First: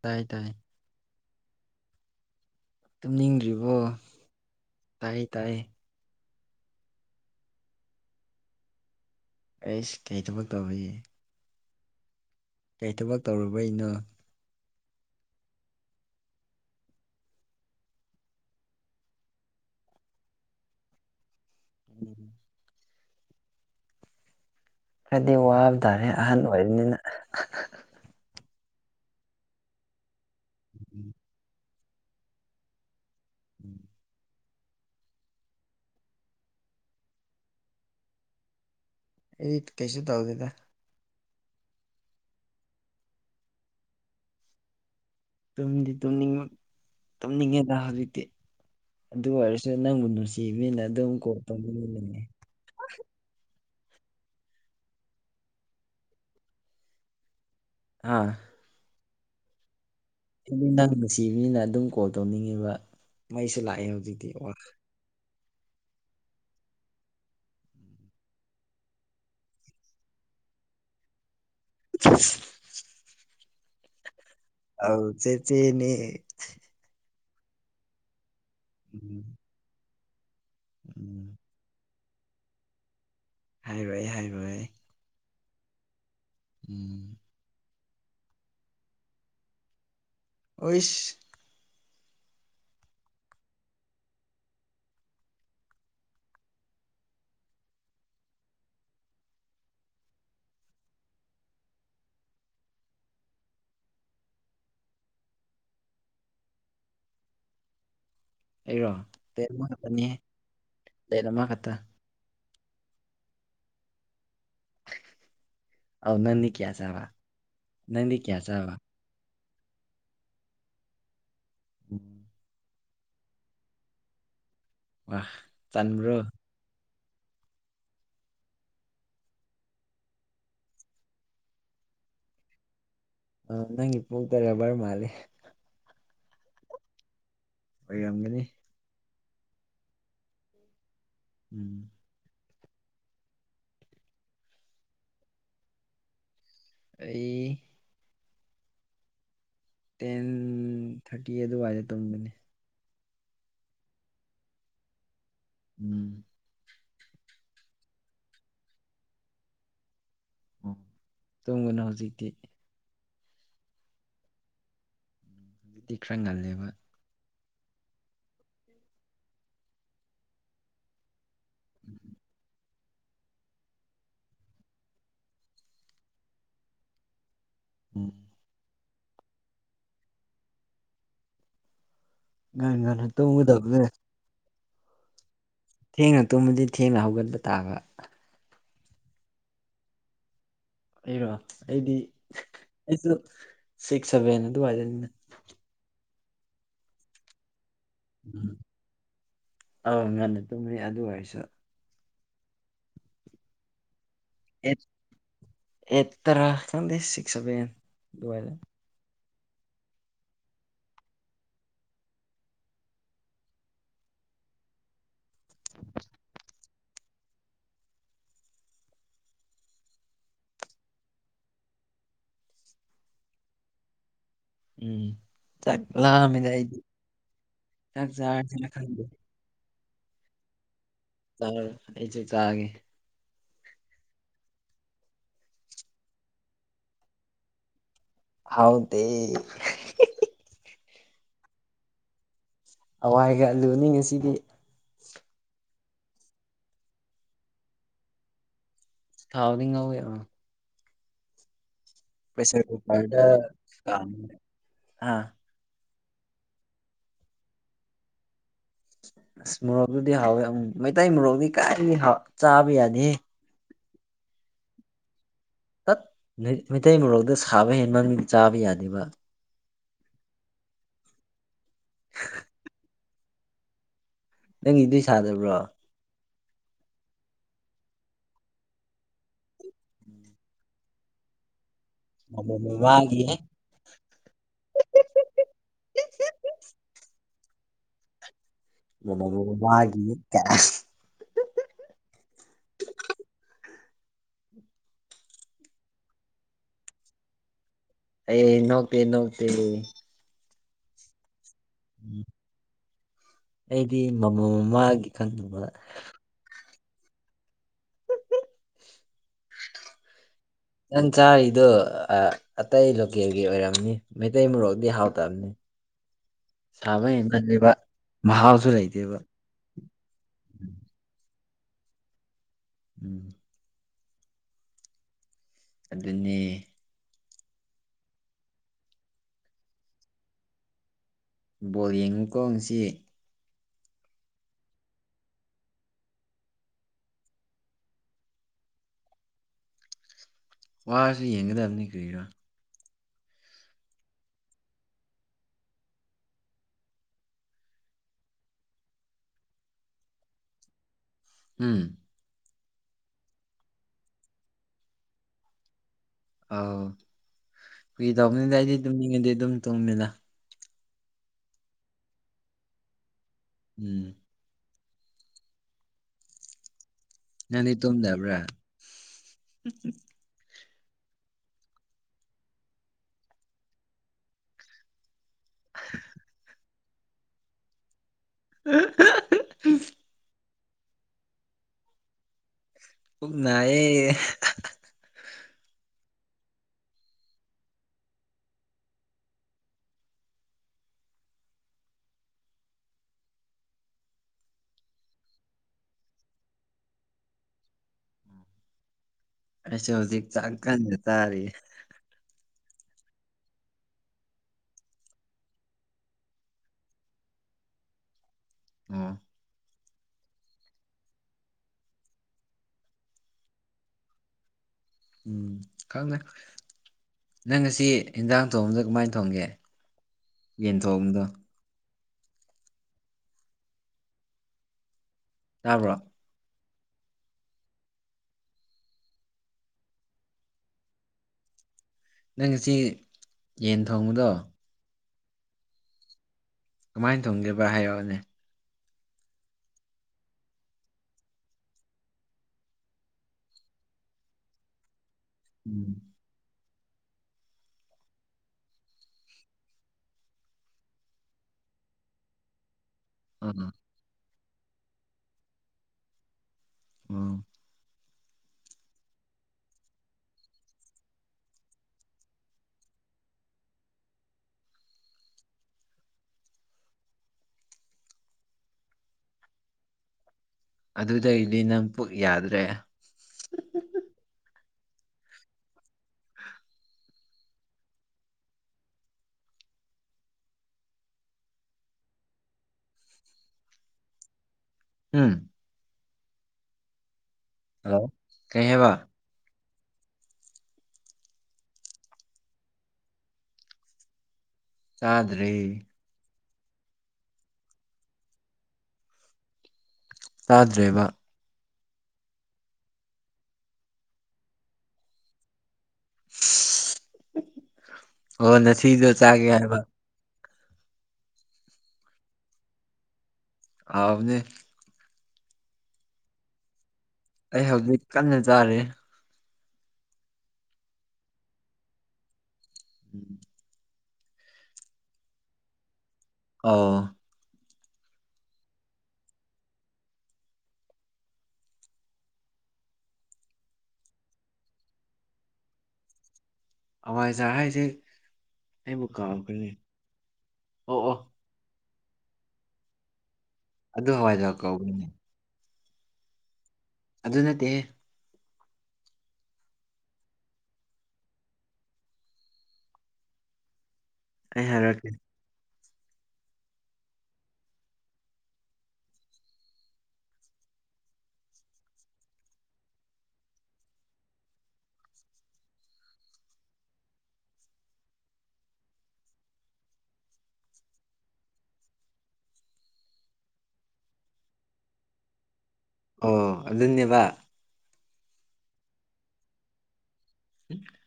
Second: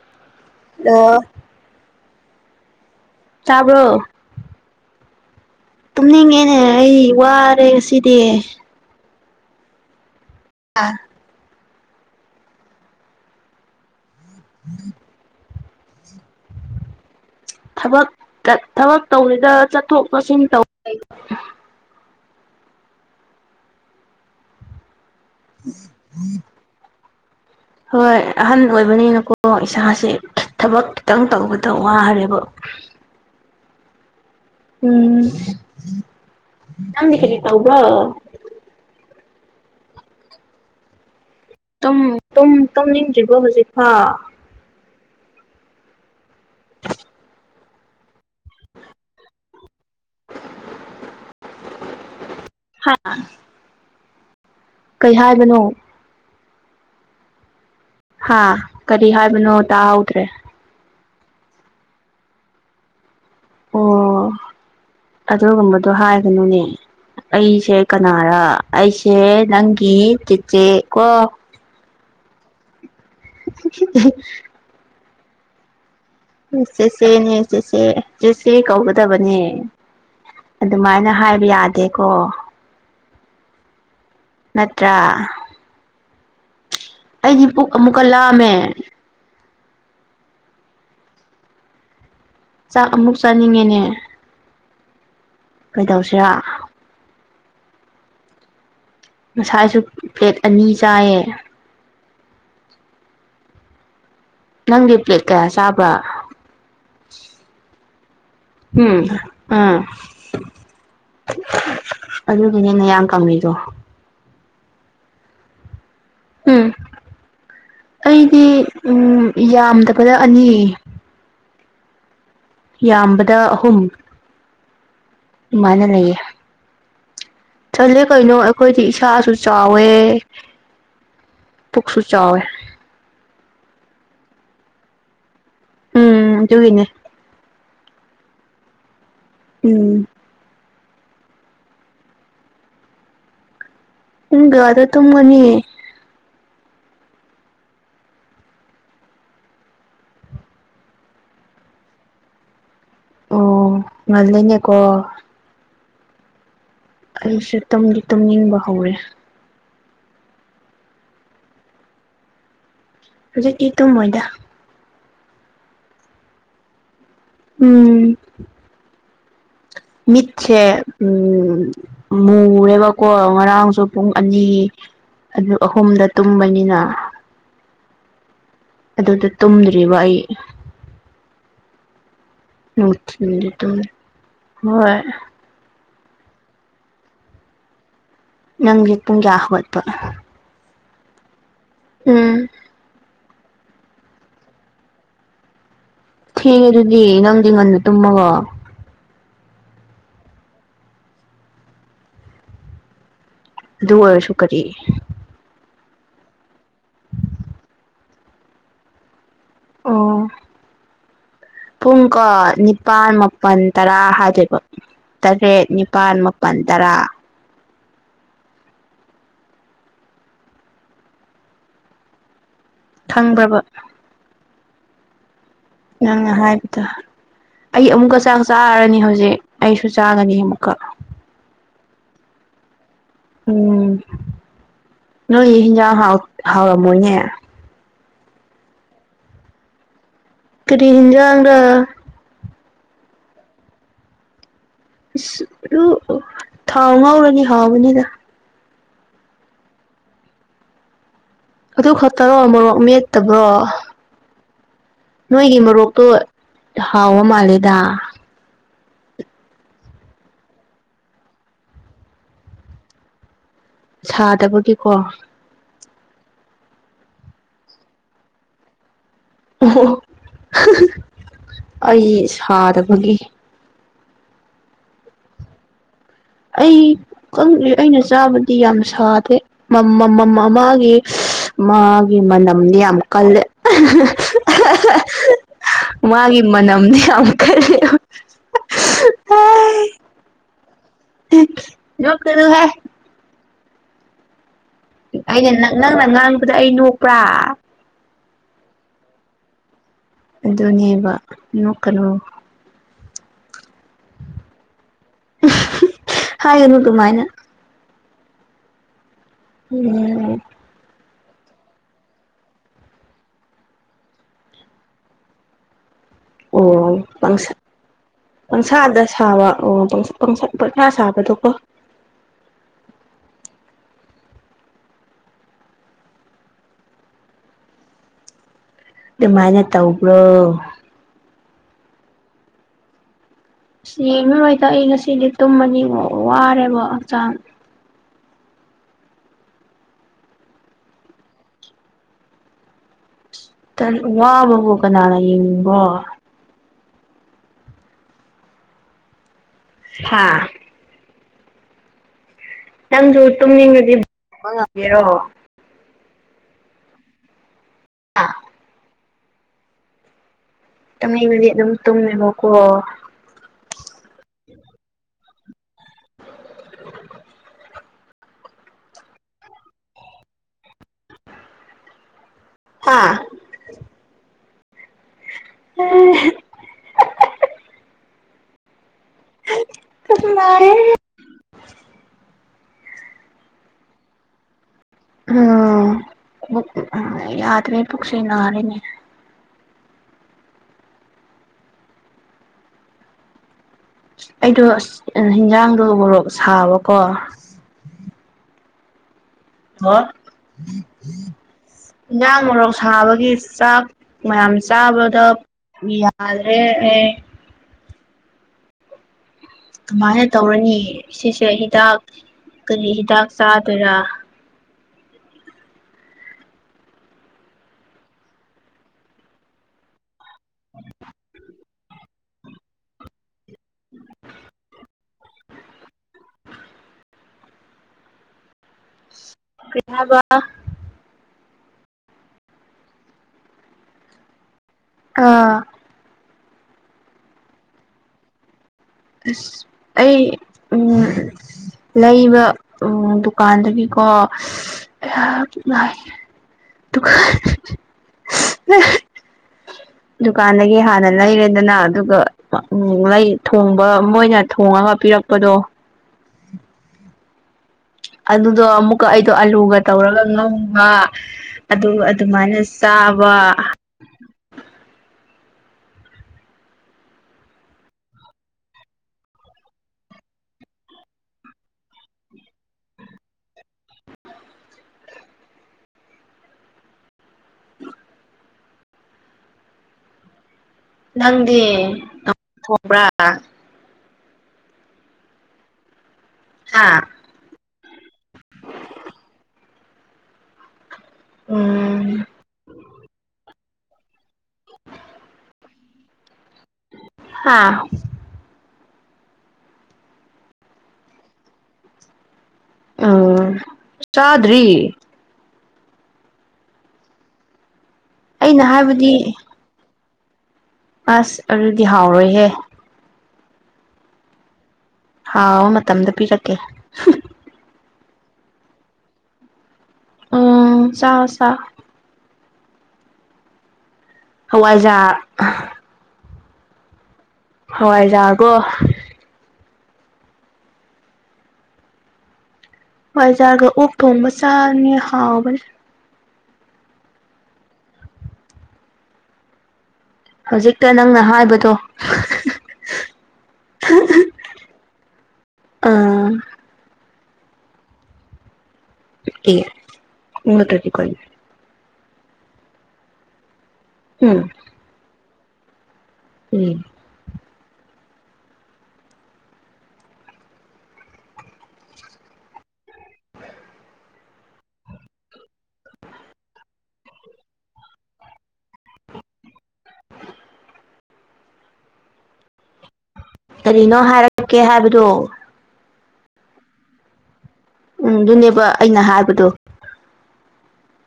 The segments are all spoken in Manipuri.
ꯇꯥꯏ ꯇꯥꯏ [unintelligible] ꯇꯨꯝꯅꯤꯡꯗ꯭ꯔꯤꯕꯣ ꯇꯥꯕ꯭ꯔꯣ ꯇꯥꯏ ꯇꯥꯏ ꯇꯨꯝꯅꯤꯡꯉꯦꯅꯦ ꯑꯩ ꯋꯥꯔꯦ ꯉꯁꯤꯗꯤ ꯑꯩꯁ ꯀꯩ ꯊꯕꯛ ꯇꯧꯕꯒꯤ ꯀꯩ ꯊꯕꯛ ꯇꯧꯔꯨꯕꯩꯅꯣ [inaudible] ꯊꯕꯛ ꯊꯕꯛ ꯇꯧꯔꯤꯗ ꯆꯠꯊꯣꯛ ꯆꯠꯁꯤꯟ ꯇꯧ [unintelligible] ꯎꯝ ꯈꯔꯗꯤ ꯋꯥꯕ ꯇꯥꯔꯦ ꯑꯍꯟ ꯑꯣꯏꯕꯅꯤꯅ ꯍꯣꯏ ꯑꯍꯟ ꯑꯣꯏꯕꯅꯤꯅꯀꯣ ꯏꯁꯥꯁꯦ ꯊꯕꯛ ꯈꯤꯇꯪ ꯇꯧꯕꯗ ꯇ ꯋꯥꯔꯦꯕ ꯎꯝ ꯎꯝ ꯅꯪꯗꯤ ꯀꯔꯤ ꯇꯧꯕ꯭ꯔꯣ ꯑꯩꯗꯤ ꯀꯩꯁꯨ ꯇꯧꯗꯦꯗ ꯇꯨꯝ ꯇꯨꯝ ꯇꯨꯝꯅꯤꯡꯗ꯭ꯔꯤꯕꯣ ꯍꯧꯖꯤꯛꯐꯥꯎ ꯇꯨꯝꯗꯤ ꯇꯨꯝꯅꯤꯡꯕ ꯇꯨꯝꯅꯤꯡꯉꯦꯗ ꯍꯧꯖꯤꯛꯇꯤ ꯑꯗꯨ ꯑꯣꯏꯔꯁꯨ ꯅꯪꯕꯨ ꯅꯨꯡꯁꯤꯕꯅꯤꯅ ꯑꯗꯨꯝ ꯀꯣꯜ ꯇꯧꯅꯤꯡꯉꯤ ꯍꯥ ꯀꯩ ꯍꯥꯏꯕꯅꯣ ꯍꯥ ꯀꯔꯤ ꯍꯥꯏꯕꯅꯣ ꯇꯥꯍꯧꯗ꯭ꯔꯦ [unintelligible] ꯅꯪ ꯅꯨꯡꯁꯤꯕꯅꯤꯅ ꯑꯗꯨꯝ ꯀꯣꯜ ꯇꯧꯅꯤꯡꯉꯦꯕ ꯃꯩꯁꯨ ꯂꯥꯛꯑꯦ ꯍꯧꯖꯤꯛꯇꯤ ꯑꯣ ꯋꯥ ꯑꯗꯨꯒꯨꯝꯕꯗꯣ ꯍꯥꯏꯒꯅꯨꯅꯦ ꯑꯩꯁꯦ ꯀꯅꯥꯔ ꯑꯩꯁꯦ ꯅꯪꯒꯤ ꯆꯤꯆꯦ ꯀꯣ [unintelligible] [unintelligible] ꯑꯥꯎ ꯆꯦꯆꯦꯅꯦ ꯎꯝ ꯆꯦꯆꯦꯅꯦ ꯆꯦꯆꯦ ꯆꯦꯆꯦ ꯎꯝ ꯀꯧꯒꯗꯕꯅꯦ ꯑꯗꯨꯃꯥꯏꯅ ꯎꯝ ꯍꯥꯏꯕ ꯌꯥꯗꯦꯀꯣ ꯍꯥꯏꯔꯣꯏ ꯍꯥꯏꯔꯣꯏ [unintelligible] ꯎꯝ ꯑꯩꯒꯤ ꯄꯨꯛ ꯑꯃꯨꯛꯀ ꯂꯥꯝꯃꯦ ꯑꯩꯁ ꯆꯥꯛ ꯑꯃꯨꯛ ꯆꯥꯅꯤꯡꯉꯦꯅꯦ ꯀꯩꯗꯧꯁꯤꯔ ꯉꯁꯥꯏꯁꯨ ꯄ꯭ꯂꯦꯠ ꯑꯅꯤ ꯆꯥꯏꯌꯦ ꯅꯪꯗꯤ ꯄ꯭ꯂꯦꯠ ꯀꯌꯥ ꯆꯥꯕ꯭ꯔꯥ ꯑꯩꯔꯣ ꯎꯝ ꯄ꯭ꯂꯦꯠ ꯑ ꯑꯃꯈꯛꯇꯅꯤ ꯄ꯭ꯂꯦꯠ ꯑꯃꯈꯛꯇ [unintelligible] ꯑꯗꯨꯒꯤꯅꯦ ꯅꯌꯥꯡ ꯀꯪꯉꯤꯗꯣ ꯑꯧ ꯅꯪꯗꯤ ꯎꯝ ꯀꯌꯥ ꯆꯥꯕ ꯅꯪꯗꯤ ꯀꯌꯥ ꯑꯩꯗꯤ ꯆꯥꯕ ꯎꯝ ꯌꯥꯝꯗꯕꯗ ꯑꯅꯤ ꯎꯝ ꯌꯥꯝꯕꯗ ꯑꯍꯨꯝ ꯋꯥ ꯑꯗꯨꯃꯥꯏꯅ ꯂꯩꯌꯦ ꯆꯟꯕ꯭ꯔꯣ ꯆꯟꯂꯦ ꯀꯩꯅꯣ ꯑꯩꯈꯣꯏꯗꯤ ꯏꯁꯥꯁꯨ ꯆꯥꯎꯋꯦ ꯄꯨꯛꯁꯨ ꯆꯥꯎꯋꯦ ꯑ ꯅꯪꯒꯤ ꯄꯨꯛꯇꯣ ꯔꯕꯔ ꯃꯥꯜꯂꯦ ꯎꯝ ꯑꯗꯨꯒꯤꯅꯦ ꯑꯣꯏꯔꯝꯒꯅꯤ ꯎꯝ ꯎꯝ ꯄꯨꯡ ꯀꯌꯥꯗ ꯇꯨꯝꯃꯅꯤ ꯑꯩ ꯇꯦꯟ ꯊꯥꯔꯇꯤ ꯑꯗꯨꯋꯥꯏꯗ ꯇꯨꯝꯕꯅꯦ ꯑꯣ ꯉꯟꯂꯦꯅꯦꯀꯣ ꯎꯝ ꯑꯩꯁꯨ ꯇꯨꯝꯗꯤ ꯇꯨꯝꯅꯤꯡꯕ ꯍꯧꯔꯦ ꯎ ꯇꯨꯝꯒꯅꯣ ꯍꯧꯖꯤꯛꯇꯤ ꯍꯧꯖꯤꯛꯇꯤ ꯇꯨꯝꯃꯣꯏꯗ ꯑꯗꯨꯗꯤ ꯈꯔ ꯉꯜꯂꯦꯕ ꯎꯝ ꯃꯤꯠꯁꯦ ꯎꯝ [inaudible] ꯃꯨꯔꯦꯕꯀꯣ ꯉꯔꯥꯡꯁꯨ ꯄꯨꯡ ꯑꯅꯤ ꯑꯅꯤ ꯑꯍꯨꯝꯗ ꯇꯨꯝꯕꯅꯤꯅ ꯎꯝ ꯑꯗꯨꯗ ꯇꯨꯝꯗ꯭ꯔꯤꯕ ꯑꯩ ꯉꯟ ꯉꯟꯅ ꯅꯨꯡꯊꯤꯜꯗꯤ ꯇꯨꯝꯒꯗꯕꯅꯦ ꯇꯨꯝꯗꯦ ꯍꯣꯏ ꯊꯦꯡꯅ ꯇꯨꯝꯕꯗꯤ ꯊꯦꯡꯅ ꯍꯧꯒꯠꯄ ꯇꯥꯕ ꯅꯪꯗꯤ ꯄꯨꯡ ꯀꯌꯥ ꯍꯧꯒꯠꯄ ꯑꯩꯔꯣ ꯑꯩꯗꯤ ꯎꯝ ꯑꯩꯁꯨ ꯁꯤꯛꯁ ꯁꯦꯚꯦꯟ ꯑꯗꯨꯋꯥꯏꯗꯅꯤꯗ ꯊꯦꯡꯉꯦ ꯑꯗꯨꯗꯤ ꯅꯪꯗꯤ ꯉꯟ ꯎꯝ ꯑꯧ ꯉꯟꯅ ꯇꯨꯝꯃꯤ ꯑꯗꯨ ꯑꯣꯏꯔꯁꯨ ꯑꯗꯨ ꯑꯣꯏꯔꯁꯨ ꯀꯔꯤ ꯑꯦꯠ ꯑꯦꯠꯇꯔ ꯈꯪꯗꯦ ꯁꯤꯛꯁ ꯁꯦꯚꯦꯟ ꯗꯨꯋꯥꯏꯗ ꯑꯣ ꯄꯨꯡ ꯀꯣ ꯅꯤꯄꯥꯟ ꯃꯥꯄꯟ ꯇꯔꯥ ꯍꯥꯏꯗꯣꯏꯕ ꯇꯔꯦꯠ ꯅꯤꯄꯥꯜ ꯃꯥꯄꯜ ꯇꯔꯥ ꯈꯪꯕ꯭ꯔꯕ ꯎꯝ ꯆꯥꯛ ꯅꯪꯅ ꯂꯥꯝꯃꯤꯗ ꯑꯩꯗꯤ ꯍꯥꯏꯕꯗꯨ ꯑꯩ ꯑꯃꯨꯛꯀ ꯆꯥꯛ ꯆꯥꯔꯁꯤꯅ ꯆꯥꯔꯅꯤ ꯈꯪꯗꯦ ꯍꯧꯖꯤꯛ ꯑꯩꯁꯨ ꯆꯥꯒꯅꯤ ꯑꯃꯨꯛꯀ ꯆꯥꯔꯣ ꯑꯩꯁꯨ ꯆꯥꯒꯦ ꯎꯝ ꯅꯣꯏ ꯍꯤꯟꯖꯥꯡ ꯍꯥꯎ ꯍꯥꯎꯔꯝꯃꯣꯏꯅꯦ ꯍꯥꯎꯗꯦ ꯀꯔꯤ ꯍꯤꯅꯖꯥꯡꯔꯥ ꯍꯋꯥꯏꯒ ꯑꯂꯨꯅꯤ ꯉꯁꯤꯗꯤ ꯑ ꯊꯥꯎ ꯉꯥꯎꯔꯅꯤ ꯍꯥꯎꯕꯅꯤꯗ ꯊꯥꯎꯗꯤ ꯉꯧꯋꯦ ꯑꯗꯨ ꯈꯛꯇꯔꯣ ꯄ꯭ꯔꯦꯁꯔ ꯃꯣꯔꯣꯛ ꯀꯨꯀꯔꯗ ꯃꯦꯠꯇꯕ꯭ꯔꯣ ꯀꯥꯝꯃꯦ ꯑꯥ ꯅꯣꯏꯒꯤ ꯃꯣꯔꯣꯛꯇꯣ ꯍꯥꯎꯕ ꯃꯥꯂꯦꯗ ꯑꯁ ꯃꯣꯔꯣꯛꯇꯨꯗꯤ ꯍꯥꯎꯋꯦ ꯃꯩꯇꯩ ꯃꯣꯔꯣꯛꯗꯤ ꯀꯥꯏꯗꯤ ꯆꯥꯕ ꯌꯥꯗꯦ ꯁꯥꯗꯕꯒꯤꯀꯣ ꯇꯠ ꯃꯩ ꯃꯩꯇꯩ ꯃꯔꯣꯜꯗ ꯁꯥꯕ ꯍꯦꯟ ꯃꯃꯤꯡ ꯆꯥꯕ ꯌꯥꯗꯦꯕ ꯑꯣ ꯑꯩ ꯁꯥꯗꯕꯒꯤ ꯅꯪꯒꯤꯗꯤ ꯁꯥꯗꯕ꯭ꯔꯣ ꯑꯩꯪ ꯈꯪꯗꯦ ꯑꯩꯅ ꯆꯥꯕꯗꯤ ꯌꯥꯝ ꯁꯥꯗꯦ ꯃꯃꯝꯃꯝ ꯃꯃꯥꯡꯒꯤ ꯃꯥꯒꯤ ꯃꯃꯥ ꯃꯅꯝꯗꯤ ꯌꯥꯝ ꯃꯃꯥꯒꯤ ꯀꯜꯂꯦ ꯃꯥꯒꯤ ꯃꯅꯝꯗꯤ ꯌꯥꯝ ꯀꯜ [unintelligible] ꯃꯥꯒꯤ ꯀꯥꯏ ꯑꯁ ꯅꯣꯛꯀꯅꯨꯍꯦ ꯑꯩꯒ ꯅꯛꯅꯥꯅ ꯉꯥꯡꯕꯗ ꯑꯩ ꯅꯣꯛꯄ꯭ꯔꯥ ꯑꯩ ꯅꯣꯛꯇꯦ ꯅꯣꯛꯇꯦ ꯑꯗꯨꯅꯦꯕ ꯅꯣꯛꯀꯅꯣ ꯑꯩꯗꯤ ꯃꯃꯣꯝ ꯃꯥꯒꯤ ꯈꯪꯗꯕ ꯍꯥꯏꯒꯅꯨ ꯑꯗꯨꯃꯥꯏꯅ ꯎꯝ ꯅꯪ ꯆꯥꯔꯤꯗꯣ ꯑ ꯑꯇꯩ ꯂꯣꯀꯦꯜꯒꯤ ꯑꯣꯏꯔꯝꯅꯤ ꯃꯩꯇꯩ ꯃꯣꯔꯣꯛꯗꯤ ꯍꯥꯎꯇꯝꯅꯦ ꯑꯣ ꯄꯩꯁꯥ ꯃꯍꯥꯎꯁꯨ ꯄꯪꯁꯥꯗ ꯂꯩꯇꯦꯕ ꯁꯥꯕ ꯑꯣ ꯄꯪꯁꯥ ꯄꯪꯁꯥ ꯄꯪꯁꯥꯁꯥꯕꯗꯣꯀꯣ ꯎꯝ ꯑꯗꯨꯅꯦ ꯑꯗꯨꯃꯥꯏꯅ ꯇꯧꯕ꯭ꯔꯣ ꯕꯣꯜ ꯌꯦꯡꯉꯨꯀꯣ ꯉꯁꯤ ꯏꯁ ꯌꯦꯡꯉꯔꯣꯏꯗ ꯑꯩ ꯉꯁꯤꯗꯤ ꯇꯨꯝꯃꯅꯤ ꯋꯥ ꯋꯥꯔꯦꯕ ꯍꯛꯆꯥꯡ ꯋꯥꯔꯁꯨ ꯌꯦꯡꯒꯗꯝꯅꯤ ꯀꯔꯤꯔꯣ ꯇꯜ ꯋꯥꯕꯕꯨ ꯀꯅꯥꯅ ꯌꯦꯡꯅꯤꯡꯕ꯭ꯔꯣ ꯍꯥꯥ ꯎꯝ ꯅꯪꯁꯨ ꯇꯨꯝꯅꯤꯡꯉꯗꯤ [unintelligible] ꯉꯝꯒꯦꯔꯣ ꯑꯥꯎ ꯐꯥꯒꯤ ꯇꯧꯕꯅꯤꯗ ꯑꯩꯗꯤ ꯇꯝꯅꯤꯡꯉꯗꯤ ꯑꯗꯨꯝ ꯇꯨꯝꯃꯦꯗ ꯇꯨꯝꯅꯤꯡꯔꯗꯤ ꯑꯗꯨꯝ ꯇꯨꯝꯃꯦꯕꯀꯣ ꯎꯝ ꯅꯪꯗꯤ ꯇꯨꯝꯗꯕ꯭ꯔꯥ ꯍꯥꯥ [unintelligible] [unintelligible] [unintelligible] ꯄꯨꯛ ꯅꯥꯏꯌꯦ [unintelligible] ꯄꯨꯛ ꯅꯥꯔꯦ ꯌꯥꯗ꯭ꯔꯦ ꯄꯨꯛꯁꯦ ꯅꯥꯔꯦꯅꯦ ꯑꯩꯗꯣ ꯑꯁ ꯑꯟ ꯍꯤꯟꯖꯥꯡꯗꯣ ꯃꯣꯔꯣꯛ ꯁꯥꯕꯀꯣ ꯑꯩꯁꯨ ꯑꯣ ꯍꯧꯖꯤꯛ ꯆꯥꯛ ꯀꯥꯟꯅ ꯆꯔꯤꯌꯦ ꯏꯟꯖꯥꯡ ꯃꯣꯔꯣꯛ ꯁꯥꯕꯒꯤ ꯆꯥꯛ ꯃꯌꯥꯝ ꯆꯥꯕꯗ ꯌꯥꯗ꯭ꯔꯦꯅꯦꯍꯦ ꯑꯣ ꯀꯃꯥꯏꯅ ꯇꯧꯔꯅꯤ ꯁꯤꯁꯦ ꯍꯤꯗꯥꯛ ꯀꯔꯤ ꯍꯤꯗꯥꯛ ꯆꯥꯗꯣꯏꯔꯥ ꯎꯝ ꯈꯪꯗꯦ ꯅꯪ ꯉꯁꯤ ꯏꯟꯖꯥꯡ ꯊꯣꯡꯕꯗ ꯀꯃꯥꯏꯟ ꯊꯣꯡꯒꯦ ꯌꯦꯟ ꯊꯣꯡꯕꯗꯣ ꯇꯥꯕ꯭ꯔꯣ ꯀꯔꯤ ꯍꯥꯏꯕ ꯅꯪ ꯉꯁꯤ ꯌꯦꯟ ꯊꯣꯡꯕꯗꯣ ꯑꯥ ꯀꯃꯥꯏ ꯊꯣꯡꯒꯦꯕ ꯍꯥꯏꯔꯛꯑꯣꯅꯦ ꯑꯁ ꯑꯩ ꯎꯝ ꯂꯩꯕ ꯎꯝ ꯗꯨꯀꯥꯟꯗꯒꯤꯀꯣ [unintelligible] ꯎꯝ [unintelligible] ꯗꯨꯀꯥꯟꯗꯒꯤ ꯍꯥꯟꯅ ꯂꯩꯔꯦꯗꯅ ꯑꯗꯨꯒ ꯎ ꯂꯩ ꯎꯝ ꯊꯣꯡꯕ ꯃꯣꯏꯅ ꯊꯣꯡꯉꯒ ꯄꯤꯔꯛꯄꯗꯣ ꯎꯝ ꯑꯗꯨꯗꯣ ꯑꯃꯨꯛꯀ ꯑꯩꯗꯣ ꯑꯂꯨꯒ ꯇꯧꯔꯒ ꯉꯧꯕ ꯑꯗꯨꯒ ꯑꯗꯨꯃꯥꯏꯅ ꯆꯥꯕ ꯑꯗꯨꯗꯒꯤꯗꯤ ꯅꯪ ꯄꯨꯛ ꯌꯥꯗ꯭ꯔꯦ [inaudible] ꯅꯪꯗꯤ [unintelligible] ꯊꯣꯡꯕ꯭ꯔꯥ ꯎꯝ ꯍꯥꯥ ꯍꯜꯂꯣ ꯀꯩ ꯍꯥꯏꯕ ꯎꯝ ꯆꯥꯗ꯭ꯔꯤ ꯍꯥꯥ ꯇꯥꯗ꯭ꯔꯦꯕ ꯎꯝ ꯆꯥꯗ꯭ꯔꯤ ꯑꯣ ꯑꯩꯅ ꯅꯁꯤꯒ ꯍꯥꯏꯕꯗꯤ ꯆꯥꯒꯦ ꯍꯥꯏꯕ ꯑꯁ ꯑꯗꯨꯗꯤ ꯍꯥꯎꯔꯣꯏꯍꯦ ꯍꯥꯎꯕꯅꯦ ꯍꯥꯎꯕ ꯃꯇꯝꯗ ꯄꯤꯔꯛꯀꯦ ꯑꯩ ꯍꯧꯖꯤꯛ ꯀꯟꯅ ꯆꯥꯔꯤ ꯎꯝ ꯆꯥꯔꯣ ꯆꯥꯔꯣ ꯎꯝ ꯍꯋꯥꯏꯖꯥꯔ ꯑꯣ ꯍꯋꯥꯏꯖꯥꯔꯀꯣ ꯍꯋꯥꯏꯖꯥꯔꯒ ꯑꯣꯛ ꯊꯣꯡꯕ ꯆꯥꯅꯤꯡꯉꯦ ꯍꯥꯎꯕꯅꯤ ꯍꯋꯥꯏꯖꯥꯔ ꯍꯥꯏꯁꯦ ꯑꯩꯕꯨ ꯀꯥꯎꯈꯔꯦꯅꯦ ꯍꯧꯖꯤꯛꯇ ꯅꯪꯅ ꯍꯥꯏꯕꯗꯣ ꯑꯗꯨ ꯍꯋꯥꯏꯖꯥꯔ ꯀꯧꯕꯅꯦ ꯑ ꯑꯗꯨ ꯅꯠꯇꯦ ꯍꯦ ꯑꯦ ꯑꯗꯨ ꯅꯠꯇ꯭ꯔꯗꯤ ꯀꯔꯤ ꯍꯝ ꯑꯩ ꯍꯥꯏꯔꯛꯀꯦ ꯎꯝ [inaudible] ꯀꯔꯤꯅꯣ ꯍꯥꯏꯔꯛꯀꯦ ꯍꯥꯏꯕꯗꯨ ꯑꯣ ꯑꯗꯨꯅꯦꯕꯥ ꯎꯝ ꯗꯨꯅꯦꯕꯥ ꯑꯩꯅ ꯍꯥꯏꯕꯗꯣ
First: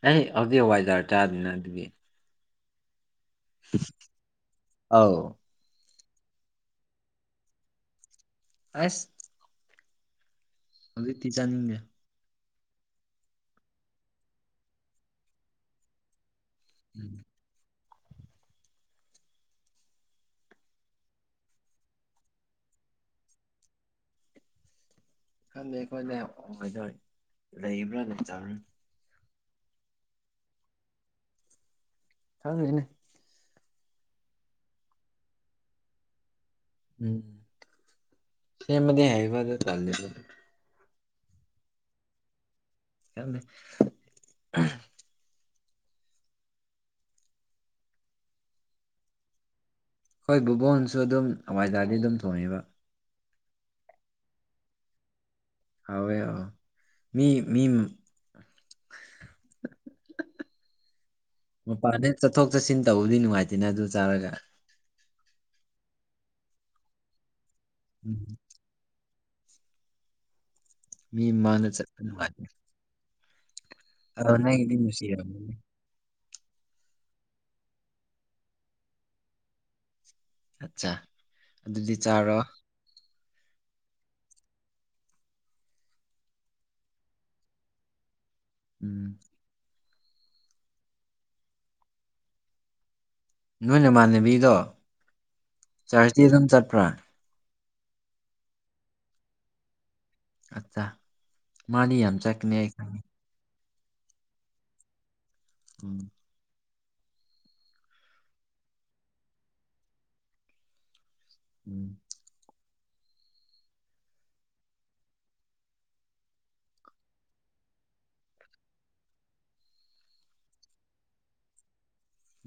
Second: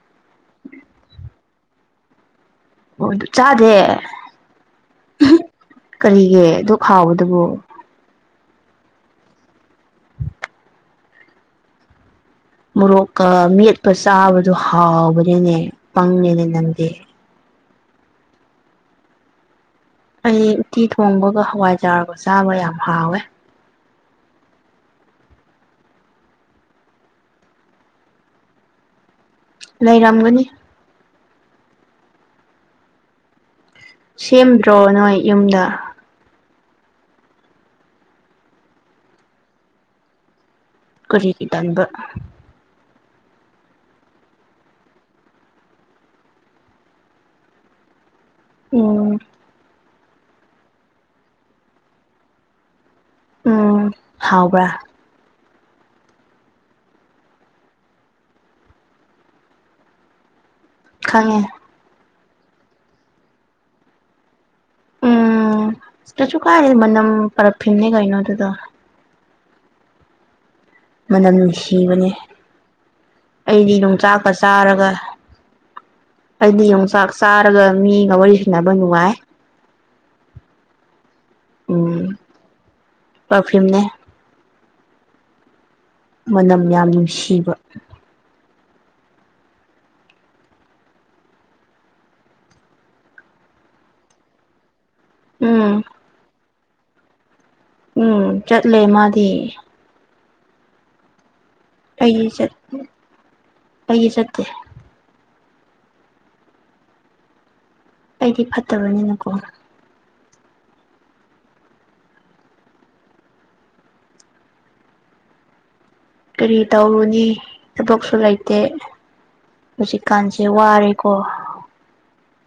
ꯑꯩ ꯍꯧꯖꯤꯛ ꯍꯋꯥꯏꯖꯔ ꯆꯥꯗꯨꯅ ꯑꯗꯨꯒꯤ ꯑꯣ ꯗꯨ ꯆꯥꯗꯦ ꯑꯧ ꯀꯔꯤꯒꯤ ꯑꯗꯨꯛ ꯍꯥꯎꯕꯗꯨꯕꯨ ꯑꯁ ꯍꯧꯖꯤꯛꯇꯤ ꯆꯥꯅꯤꯡ [unintelligible] ꯃꯣꯔꯣꯛꯀ ꯃꯦꯠꯄ ꯆꯥꯕꯗꯨ ꯍꯥꯎꯕꯅꯤꯅꯦ ꯄꯪꯉꯦꯅꯦ ꯅꯪꯗꯤ ꯎꯝ ꯑꯩ ꯎꯠꯇꯤ ꯊꯣꯡꯕꯒ ꯍꯋꯥꯏꯖꯥꯔꯒ ꯆꯥꯕ ꯌꯥꯝ ꯍꯥꯎꯋꯦ ꯈꯪꯗꯦ ꯑꯩꯈꯣꯏꯗ ꯍꯋꯥꯏꯖꯥꯔ ꯂꯩꯕ꯭ꯔꯥꯅ ꯆꯥꯕꯟ ꯂꯩꯔꯝꯒꯅꯤ [unintelligible] ꯁꯦꯝꯗ꯭ꯔꯣ ꯅꯣꯏ ꯌꯨꯝꯗꯥ ꯎꯝ ꯁ‌ꯦꯝꯕꯗꯤ ꯍꯩꯕꯥ ꯑꯗ‌ꯣ ꯇꯜꯂ‌ꯦ [unintelligible] ꯀꯔꯤꯒꯤ ꯇꯟꯕ [unintelligible] [unintelligible] ꯍꯣꯏ ꯕꯨꯕꯣꯛ ꯍ‌ꯣꯏꯅꯁꯨ ꯑꯗꯨꯝ ꯍꯋꯥꯏꯖꯥꯔꯗꯤ ꯑꯗꯨꯝ ꯊꯣꯡꯉꯦꯕ ꯍꯨꯝ ꯍꯥꯎꯕ꯭ꯔꯥ ꯍꯥꯎꯋ‌ꯦ ꯍꯥꯎ ꯃꯤ ꯃꯤꯎ ꯈꯪꯉꯦ ꯃꯄꯥꯟ ꯍꯦꯛ ꯆꯠꯊꯣꯛ ꯆꯠꯁꯤꯟ ꯇꯧꯕꯗꯤ ꯅꯨꯡꯉꯥꯏꯇꯦꯅ ꯑꯗꯨ ꯆꯥꯔꯒ ꯎꯝ ꯀꯩꯁꯨ ꯀꯥꯏꯗ‌ꯦ ꯃꯅꯝ ꯄꯔꯐ꯭ꯌꯨꯝꯅꯦ ꯀꯩꯅꯣ ꯎꯝ ꯑꯗꯨꯗ‌ꯣ ꯃꯤ ꯃꯅꯝ ꯃꯥꯅ ꯅꯨꯡꯁꯤꯕꯅꯦ ꯆꯠꯄꯅ‌ꯦ ꯃꯥꯗꯤ ꯑꯩꯗꯤ ꯌꯣꯡꯆꯥꯛꯀ ꯆꯥꯔꯒ ꯅꯨꯡꯁꯤꯔꯝꯒꯅꯤ ꯑꯩꯗꯤ ꯌꯣꯡꯆꯥꯛ ꯆꯥꯔꯒ ꯃꯤꯒ ꯋꯥꯔꯤ ꯁꯥꯟꯅꯕ ꯅꯨꯡꯉꯥꯏ ꯑꯠꯆꯥ ꯑꯗꯨꯗꯤ ꯎꯝ ꯆꯥꯔꯣ ꯄꯥꯔꯐ꯭ꯌꯨꯝꯅꯦ ꯃꯅꯝ ꯌꯥꯝ ꯅꯨꯡꯁꯤꯕ ꯎꯝ ꯅꯣꯏ ꯅꯃꯥꯟꯅꯕꯤꯗꯣ ꯍꯨꯝ ꯆꯔꯖꯇꯤ ꯑꯗꯨꯝ ꯆꯠꯄ꯭ꯔꯥ ꯎꯝ ꯆꯠꯂꯦ ꯃꯥꯗꯤ ꯑꯠꯆꯥ ꯃꯥꯗꯤ ꯌꯥꯝ ꯑꯩꯗꯤ ꯆꯠ ꯆꯠꯀꯅꯤ ꯑꯩ ꯈꯪꯉꯦ ꯑꯩꯗꯤ ꯆꯠꯇꯦ ꯎꯝ ꯑꯩꯗꯤ ꯐꯠꯇꯕꯅꯤꯅꯀꯣ ꯎꯝ ꯀꯔꯤ ꯇꯧꯔꯨꯅꯤ ꯊꯕꯛꯁꯨ ꯂꯩꯇꯦ ꯍꯨꯖꯤꯛꯀꯥꯟꯁꯦ ꯋꯥꯔꯦꯀꯣ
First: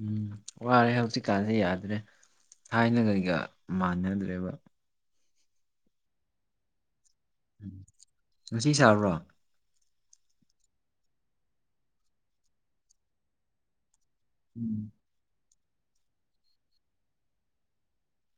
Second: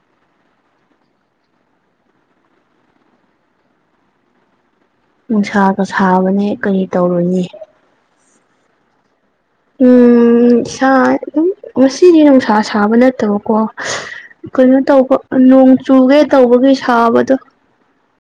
ꯎꯝ ꯋꯥꯔꯦ ꯍꯧꯖꯤꯛꯀꯥꯟꯁꯦ ꯌꯥꯗ꯭ꯔꯦ ꯊꯥꯏꯅ ꯉꯩꯒ ꯃꯥꯟꯅꯗ꯭ꯔꯦꯕ ꯅꯨꯡꯁꯥꯒ ꯁꯥꯕꯅꯦ ꯀꯔꯤ ꯇꯧꯔꯨꯅꯤ ꯎꯝ ꯉꯁꯤ ꯁꯥꯕ꯭ꯔꯣ ꯎꯝ ꯏꯁꯥ ꯑꯗꯨꯝ ꯉꯁꯤꯗꯤ ꯅꯨꯡꯁꯥ ꯁꯥꯕ ꯅꯠꯇꯕꯀꯣ ꯀꯩꯅꯣ ꯎꯝ ꯇꯧꯕ ꯑ ꯅꯣꯡ ꯆꯨꯒꯦ ꯇꯧꯕꯒꯤ ꯁꯥꯕꯗꯣ